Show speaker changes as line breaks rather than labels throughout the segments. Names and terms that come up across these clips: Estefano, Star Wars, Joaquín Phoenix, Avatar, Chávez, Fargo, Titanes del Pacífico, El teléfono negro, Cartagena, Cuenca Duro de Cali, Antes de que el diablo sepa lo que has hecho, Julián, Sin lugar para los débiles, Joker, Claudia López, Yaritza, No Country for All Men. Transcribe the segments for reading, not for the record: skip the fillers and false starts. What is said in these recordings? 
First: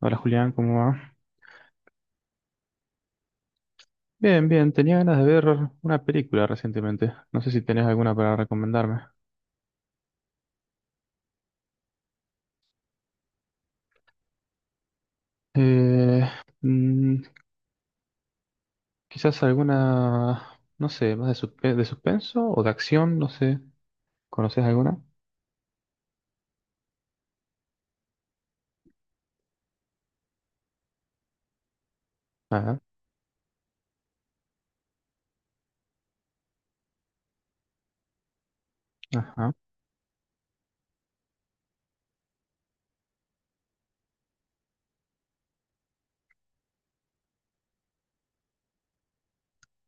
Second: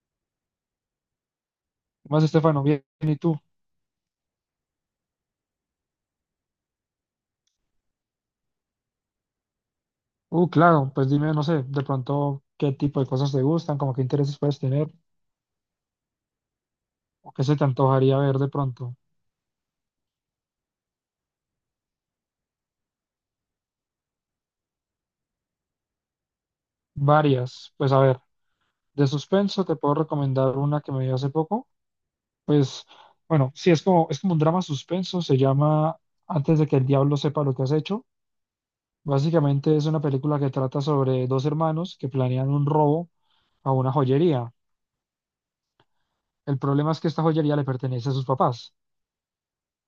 Hola Julián, ¿cómo va?
¿Qué más, Estefano? Bien, ¿y tú?
Bien, tenía ganas de ver una película recientemente. No sé si tenés alguna para recomendarme.
Claro, pues dime, no sé, de pronto qué tipo de cosas te gustan, como qué intereses puedes tener,
Eh, mm,
o qué se te antojaría ver de pronto.
quizás alguna, no sé, de suspenso o de acción, no sé. ¿Conoces alguna?
Varias, pues a ver, de suspenso te puedo recomendar una que me vi hace poco,
Ajá,
pues bueno, sí, es como un drama suspenso, se llama Antes de que el diablo sepa lo que has hecho.
ajá.
Básicamente es una película que trata sobre dos hermanos que planean un robo a una joyería. El problema es que esta joyería le pertenece a sus papás.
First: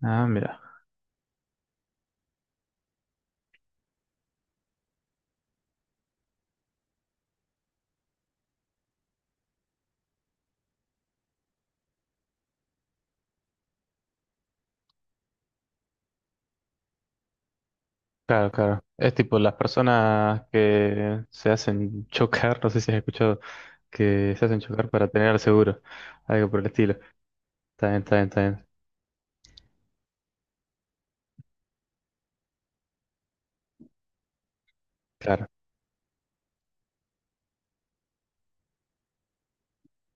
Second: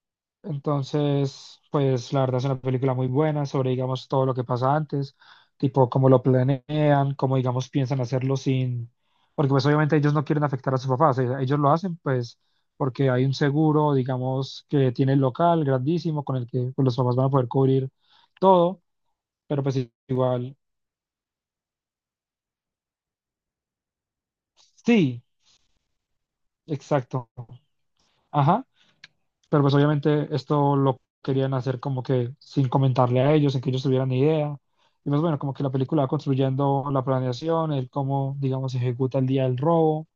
Ah, mira.
Entonces, pues la verdad es una película muy buena sobre, digamos, todo lo que pasa antes, tipo cómo lo planean, cómo, digamos, piensan hacerlo sin, porque pues obviamente ellos no quieren afectar a sus papás, ellos lo hacen pues porque hay un seguro, digamos, que tiene el local grandísimo con el que pues, los papás van a poder cubrir
Claro, claro.
todo,
Es tipo las
pero pues
personas
igual,
que se hacen chocar, no sé si has escuchado, que se hacen chocar para
sí,
tener el seguro. Algo por el estilo.
exacto.
Está bien, está bien, está bien.
Ajá. Pero pues obviamente esto lo querían hacer como que sin comentarle a ellos, sin que ellos tuvieran ni idea. Y pues bueno,
Claro.
como que la película va construyendo la planeación, el cómo, digamos, se ejecuta el día del robo,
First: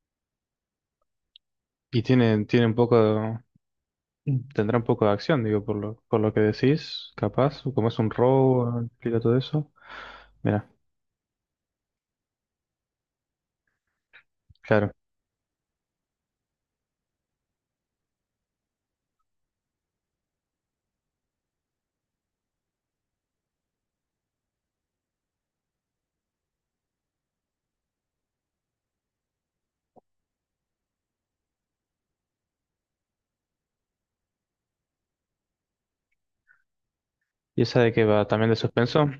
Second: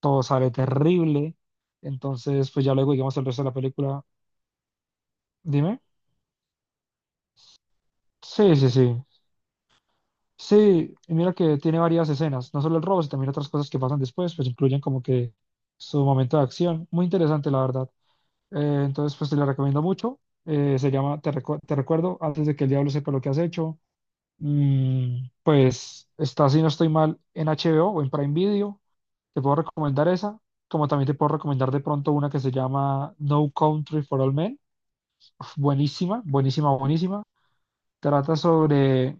todo sale terrible.
Y tiene,
Entonces, pues
tiene un
ya luego, digamos, el
poco.
resto de la película,
Mm. Tendrá un poco de acción, digo,
dime.
por lo que decís, capaz, o como es un
Sí, sí,
robo,
sí.
explica todo eso. Mira,
Sí, y mira que tiene varias escenas, no solo el robo, sino también otras cosas que pasan después, pues incluyen
claro.
como que su momento de acción. Muy interesante, la verdad. Entonces, pues te la recomiendo mucho. Se llama Te recuerdo, antes de que el diablo sepa lo que has hecho. Pues está, si no estoy mal, en HBO o en Prime Video. Te puedo recomendar esa, como también te puedo recomendar de pronto una que se llama No Country for All Men. Uf, buenísima, buenísima, buenísima.
¿Y esa de qué va?
Trata
¿También de suspenso?
sobre,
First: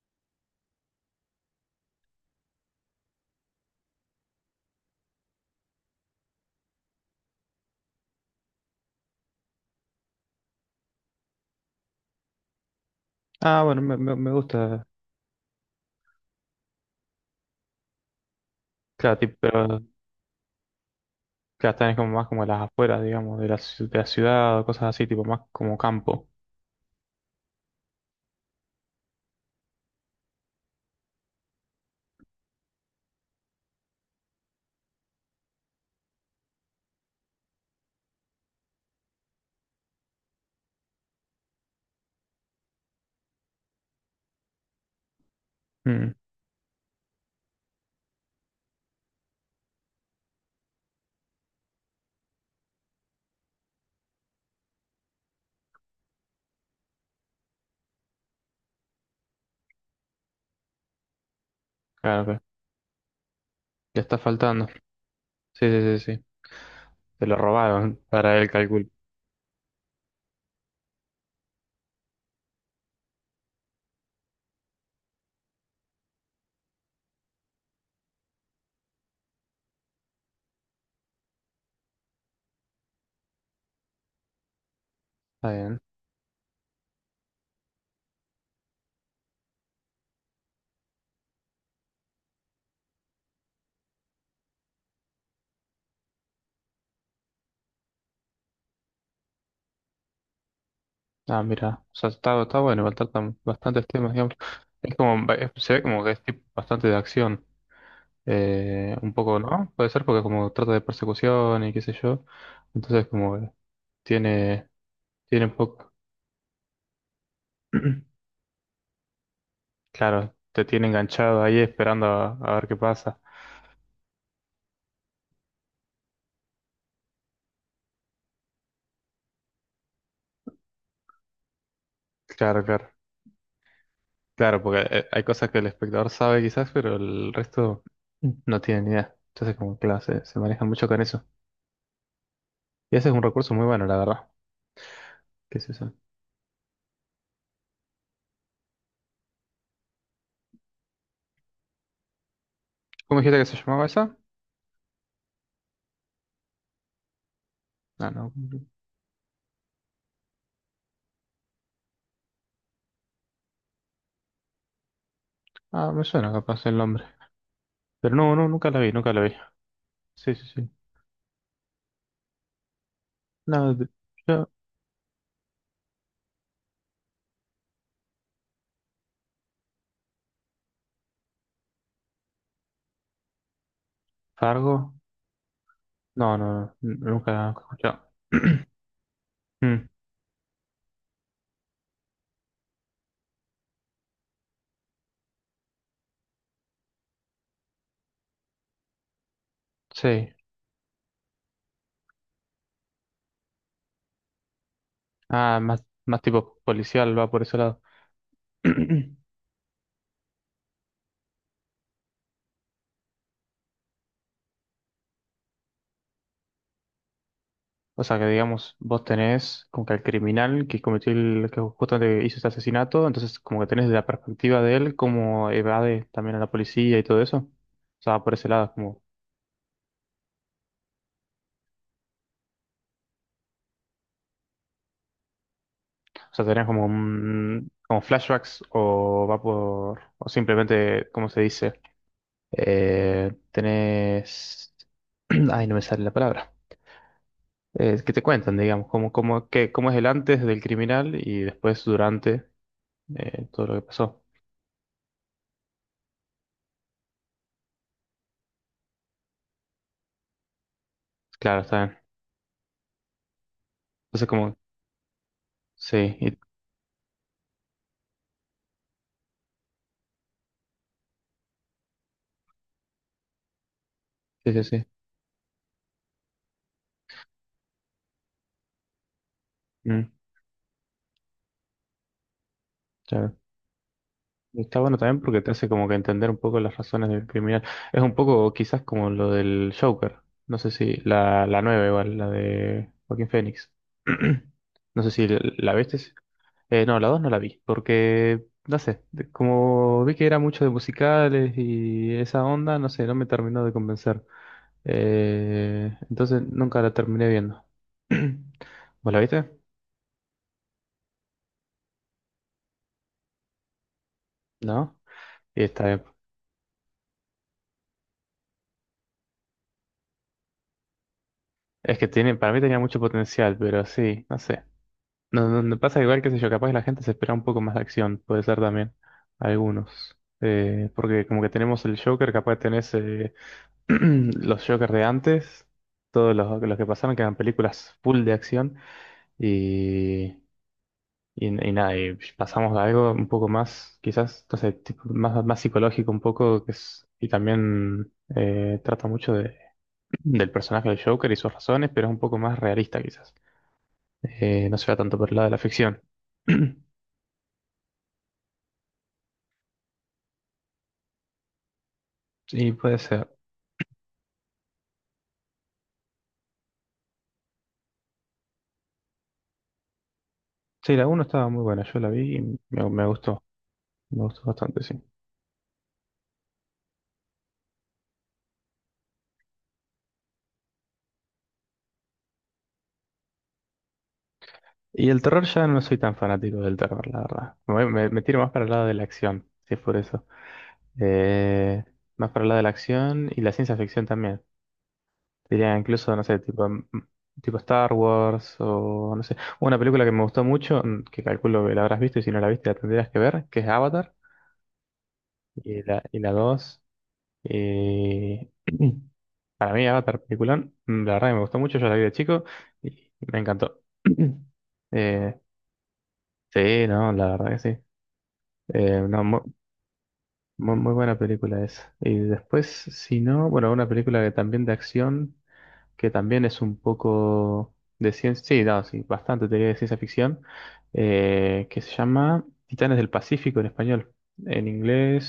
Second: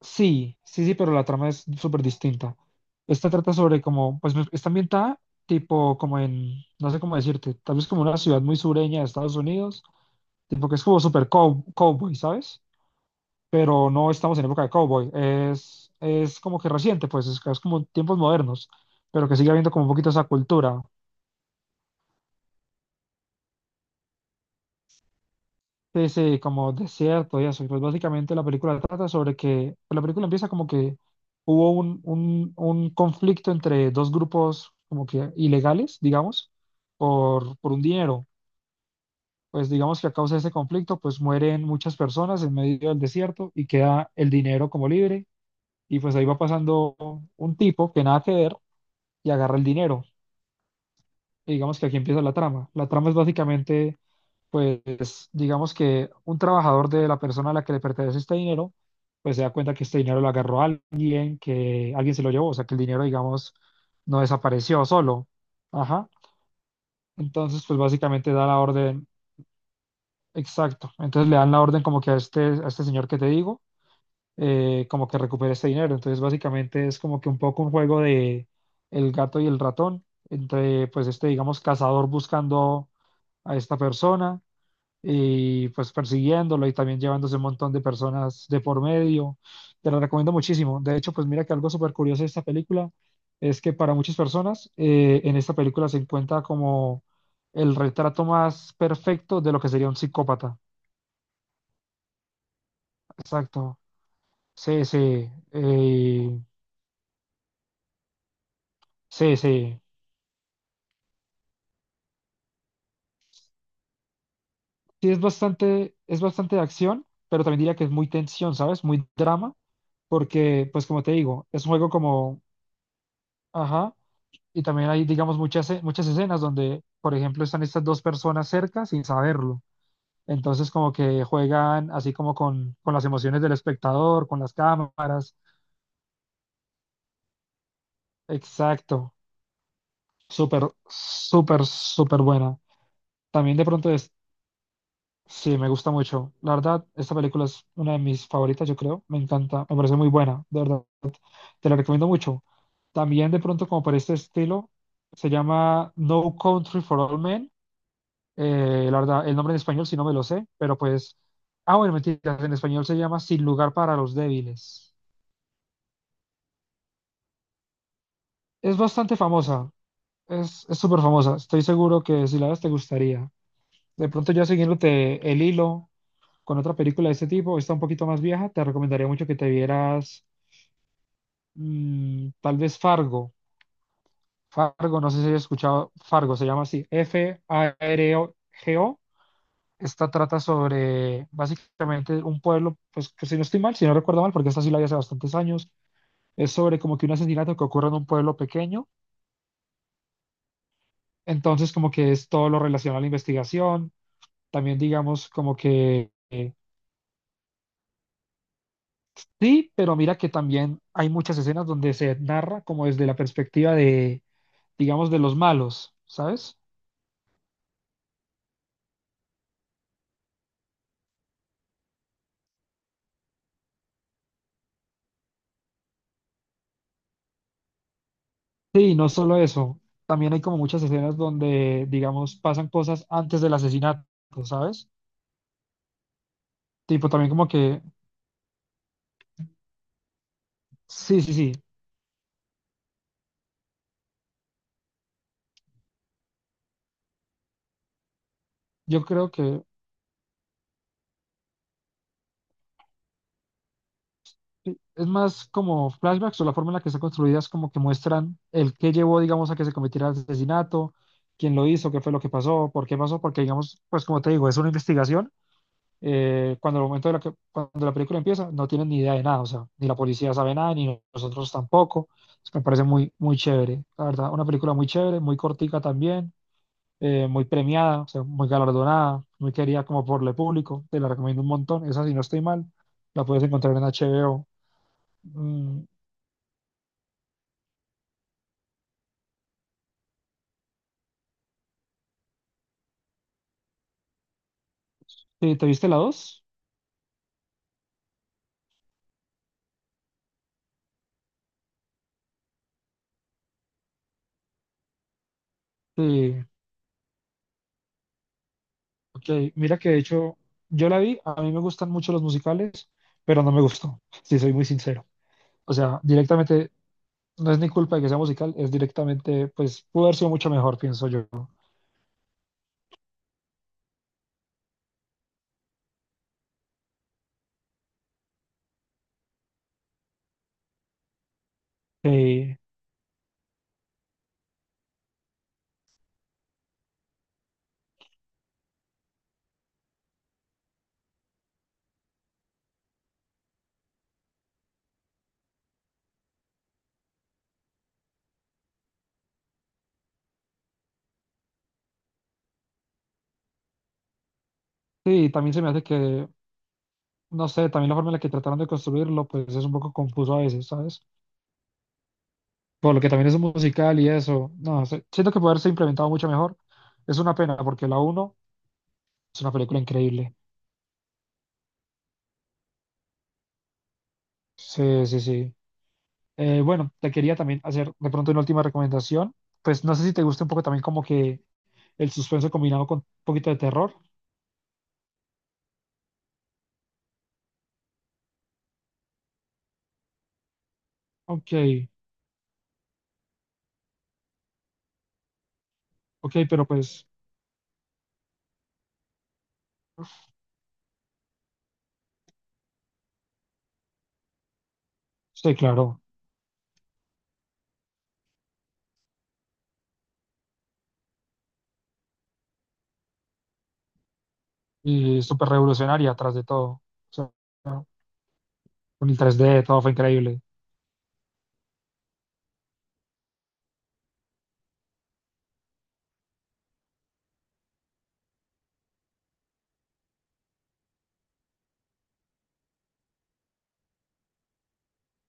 sí, sí, sí, pero la trama es súper distinta. Esta trata sobre como, pues está ambientada tipo como en, no sé cómo decirte, tal vez como una ciudad muy sureña de Estados Unidos. Tipo que es como super cowboy, ¿sabes?
Ah, bueno,
Pero no
me
estamos en época de
gusta.
cowboy. Es como que reciente, pues es como tiempos modernos,
Claro,
pero que
tipo,
sigue habiendo
pero
como un poquito esa cultura.
claro, también es como más como las afueras, digamos, de la ciudad o cosas así, tipo más como
Sí,
campo.
sí, como desierto y eso. Y pues básicamente la película trata sobre que, pues, la película empieza como que hubo un conflicto entre dos grupos como que ilegales, digamos, por un dinero. Pues digamos que a causa de ese conflicto, pues mueren muchas personas en medio del desierto y queda el dinero como libre. Y
Mm,
pues ahí va pasando un tipo que nada que ver y agarra el dinero. Y digamos que aquí empieza la trama. La trama es básicamente, pues, digamos que un trabajador de la persona a la que le pertenece este dinero, pues se da cuenta que este dinero lo agarró alguien, que alguien se
claro,
lo llevó, o
que
sea, que el dinero, digamos,
le está
no
faltando.
desapareció solo.
Sí, sí,
Ajá.
sí, sí. Se lo
Entonces, pues
robaron
básicamente
para
da
el
la
cálculo.
orden, exacto. Entonces le dan la orden como que a este señor que te digo, como que recupere este dinero. Entonces, básicamente es como que un poco un juego de el gato y el ratón, entre pues este, digamos, cazador buscando a esta persona
Está
y
bien.
pues persiguiéndolo y también llevándose un montón de personas de por medio. Te la recomiendo muchísimo. De hecho, pues mira que algo súper curioso de esta película es que para muchas personas, en esta película se encuentra como el retrato más perfecto de lo que sería un psicópata.
Ah, mira, o sea, está bueno, faltan
Exacto.
bastantes temas, digamos.
Sí,
Es como,
sí.
se ve como que es tipo bastante de acción. Un
Sí,
poco, ¿no?
sí.
Puede ser porque como trata de persecución y qué sé yo. Entonces como tiene,
Sí, es
tiene un poco,
bastante, es bastante de acción, pero también diría que es muy tensión, ¿sabes? Muy drama,
claro, te
porque, pues
tiene
como te
enganchado
digo,
ahí
es un juego
esperando
como,
a ver qué pasa.
ajá, y también hay, digamos, muchas escenas donde, por ejemplo, están estas dos personas cerca sin saberlo. Entonces, como que juegan así como
Claro, claro.
con las emociones del espectador, con las
Claro, porque hay
cámaras.
cosas que el espectador sabe quizás, pero el resto no tiene ni
Exacto.
idea. Entonces como, claro, se
Súper,
manejan mucho con eso.
súper, súper buena.
Y ese es un recurso
También
muy
de
bueno,
pronto
la
es,
verdad.
sí,
¿Qué es
me gusta
eso?
mucho. La verdad, esta película es una de mis favoritas, yo creo. Me encanta, me parece muy buena, de verdad. Te la recomiendo mucho.
¿Cómo
También
dijiste
de
que se
pronto como
llamaba
por este
esa?
estilo, se llama No Country for All Men.
Ah, no.
La verdad, el nombre en español sí no me lo sé, pero pues... Ah, bueno, mentira, en español se llama Sin lugar para los débiles.
Ah, me suena capaz el nombre. Pero nunca
Es
la vi, nunca
bastante
la vi.
famosa,
Sí, sí,
es
sí.
es súper famosa. Estoy seguro que si la ves te gustaría.
No, de-
De pronto ya
yo,
siguiéndote el hilo con otra película de este tipo, está un poquito más vieja, te recomendaría mucho que te vieras, tal vez Fargo.
Fargo.
Fargo, no sé si has escuchado, Fargo se llama así,
Nunca he escuchado.
FAROGO.
Mm,
Esta trata sobre básicamente un pueblo, pues que si no estoy mal, si no recuerdo mal, porque esta sí la vi hace bastantes años, es sobre como que un asesinato que ocurre en un pueblo pequeño.
sí.
Entonces como que es todo lo relacionado a la investigación, también digamos como
Ah, más,
que
más tipo policial, va por ese lado.
sí, pero mira que también hay muchas escenas donde se narra como desde la perspectiva de, digamos, de los malos, ¿sabes?
O sea que digamos, vos tenés como que al criminal que cometió el, que justamente hizo este asesinato, entonces como que tenés la perspectiva de él, como evade también a la policía y todo eso. O sea, va por ese lado, es como,
Sí,
o
no solo eso, también hay como muchas escenas donde, digamos, pasan cosas antes del asesinato, ¿sabes?
sea, tenés como
Tipo, también como que,
como flashbacks o va por, o simplemente,
sí,
¿cómo
sí,
se
sí,
dice? Tenés, ay, no me sale la palabra. Que te cuentan, digamos,
yo creo que
cómo es el antes del criminal y después durante todo lo que pasó.
sí, es más como flashbacks o la forma en la que están construidas como que muestran el qué llevó, digamos, a que se cometiera el asesinato, quién
Claro,
lo
está
hizo,
bien.
qué fue lo que pasó, por qué pasó, porque, digamos, pues como
Entonces,
te digo,
como,
es una investigación.
sí, y-
Cuando el momento de la que, cuando la película empieza, no tienen ni idea de nada, o sea, ni la policía sabe nada, ni nosotros tampoco. Entonces, me parece muy, muy chévere, la verdad, una
sí, sí,
película muy
sí.
chévere, muy cortica también, muy premiada, o sea, muy galardonada, muy querida como
Mm,
por el público, te la recomiendo un montón, esa si no estoy mal, la
claro.
puedes encontrar en HBO.
Y está bueno también porque te hace
Mm,
como que entender un poco las razones del criminal. Es un poco quizás como lo del Joker. No sé si la nueva igual, la de Joaquín Phoenix. No sé si
¿te
la
viste la
viste.
dos?
No, la 2 no la vi, porque, no sé, como vi que era mucho de musicales y esa onda, no sé, no me terminó de convencer. Entonces
Sí,
nunca la terminé viendo. ¿Vos la viste?
ok, mira que de hecho yo la vi, a mí me gustan mucho los musicales, pero no me gustó, si soy muy
¿No?
sincero.
Y
O
está
sea,
bien.
directamente, no es ni culpa de que sea musical, es directamente, pues, pudo haber sido mucho mejor, pienso yo.
Es que tiene, para mí tenía mucho potencial, pero sí, no sé. No, no, no pasa igual, qué sé yo, capaz la gente se espera un poco más de acción, puede ser también, algunos. Porque como que tenemos el Joker,
Eh,
capaz tenés... los Jokers de antes, todos los que pasaron, que eran películas full de acción, y, y nada, y pasamos a algo un poco más, quizás, no sé, tipo, más psicológico un poco, que es, y también trata mucho del personaje del Joker y sus razones, pero es un poco más realista quizás. No se va tanto por
sí,
el lado de
también
la
se me hace
ficción.
que, no sé, también la forma en la que trataron de construirlo, pues es un poco confuso a veces, ¿sabes?
Sí,
Por
puede
lo que
ser.
también es un musical y eso, no sé, siento que puede haberse implementado mucho mejor. Es una pena, porque la uno es una película increíble.
Sí, la uno estaba muy buena, yo la vi y me, me gustó, me gustó bastante, sí.
Sí, sí, sí. Bueno, te quería también hacer de pronto una última recomendación. Pues no sé si te gusta un poco también como que el suspenso combinado con un poquito de terror.
Y el terror ya no soy tan fanático del terror, la verdad. Me tiro más para el lado de la acción, si es por eso.
Ok,
Eh, Más para el lado de la acción y la ciencia ficción también. Diría incluso, no
ok,
sé,
pero
tipo, mm,
pues,
tipo Star Wars o no sé. Una película que me gustó mucho, mm, que calculo que la habrás visto y si no la viste la tendrías que ver, que es Avatar.
sí,
Y
claro.
y la 2. eh, para mí Avatar, peliculón, mm, la verdad que me gustó mucho, yo la vi de chico y me encantó.
Y
Eh,
súper revolucionaria tras de todo. O
sí, no, la
sea,
verdad que sí.
¿no? Con el
No,
3D todo fue increíble.
muy buena película esa. Y después, si no, bueno, una película que también de acción, que también es un poco de ciencia, sí, no, sí, bastante teoría de ciencia ficción, que se llama Titanes del Pacífico en español. En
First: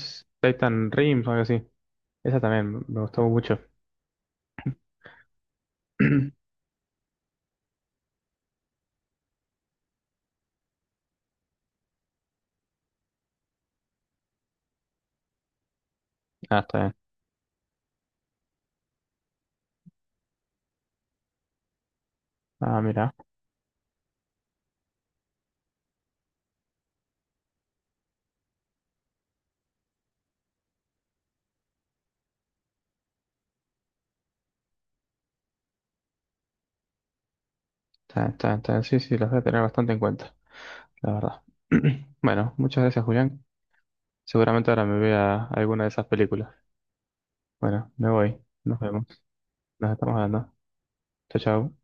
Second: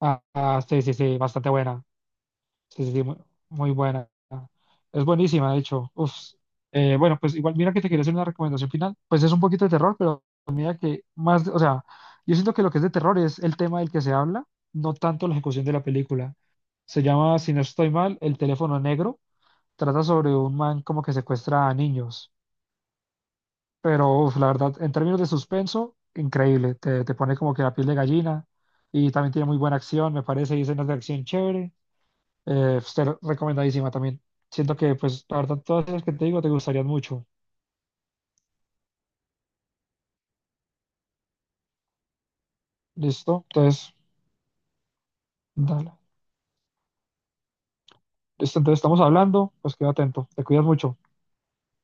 Ah, ah, sí,
Titan
sí, sí,
Rim, o algo
bastante
así.
buena.
Esa también
Sí, sí,
me
sí, muy,
gustó mucho.
muy buena. Es buenísima, de hecho. Uf. Bueno, pues igual, mira que te quería hacer una recomendación final. Pues es un poquito de terror, pero mira que más, o sea, yo siento que lo que es de terror es el tema del que se habla, no tanto la ejecución de la película.
Ah, está bien.
Se llama, si no estoy mal, El teléfono negro. Trata sobre un man como que secuestra a niños.
Ah, mira.
Pero uf, la verdad, en términos de suspenso, increíble. Te pone como que la piel de gallina y también tiene muy buena acción, me parece, y escenas de acción chévere. Pues, te recomendadísima también. Siento que, pues, la verdad, todas las que te digo te gustarían mucho.
Está bien, está bien, está bien. Sí, sí, las voy a tener bastante en cuenta, la verdad. Bueno, muchas gracias, Julián.
¿Listo? Entonces,
Seguramente ahora me vea alguna de
dale.
esas películas. Bueno, me voy.
Listo,
Nos
entonces estamos
vemos.
hablando, pues queda
Nos estamos
atento. Te
hablando.
cuidas mucho.
Chao, chao.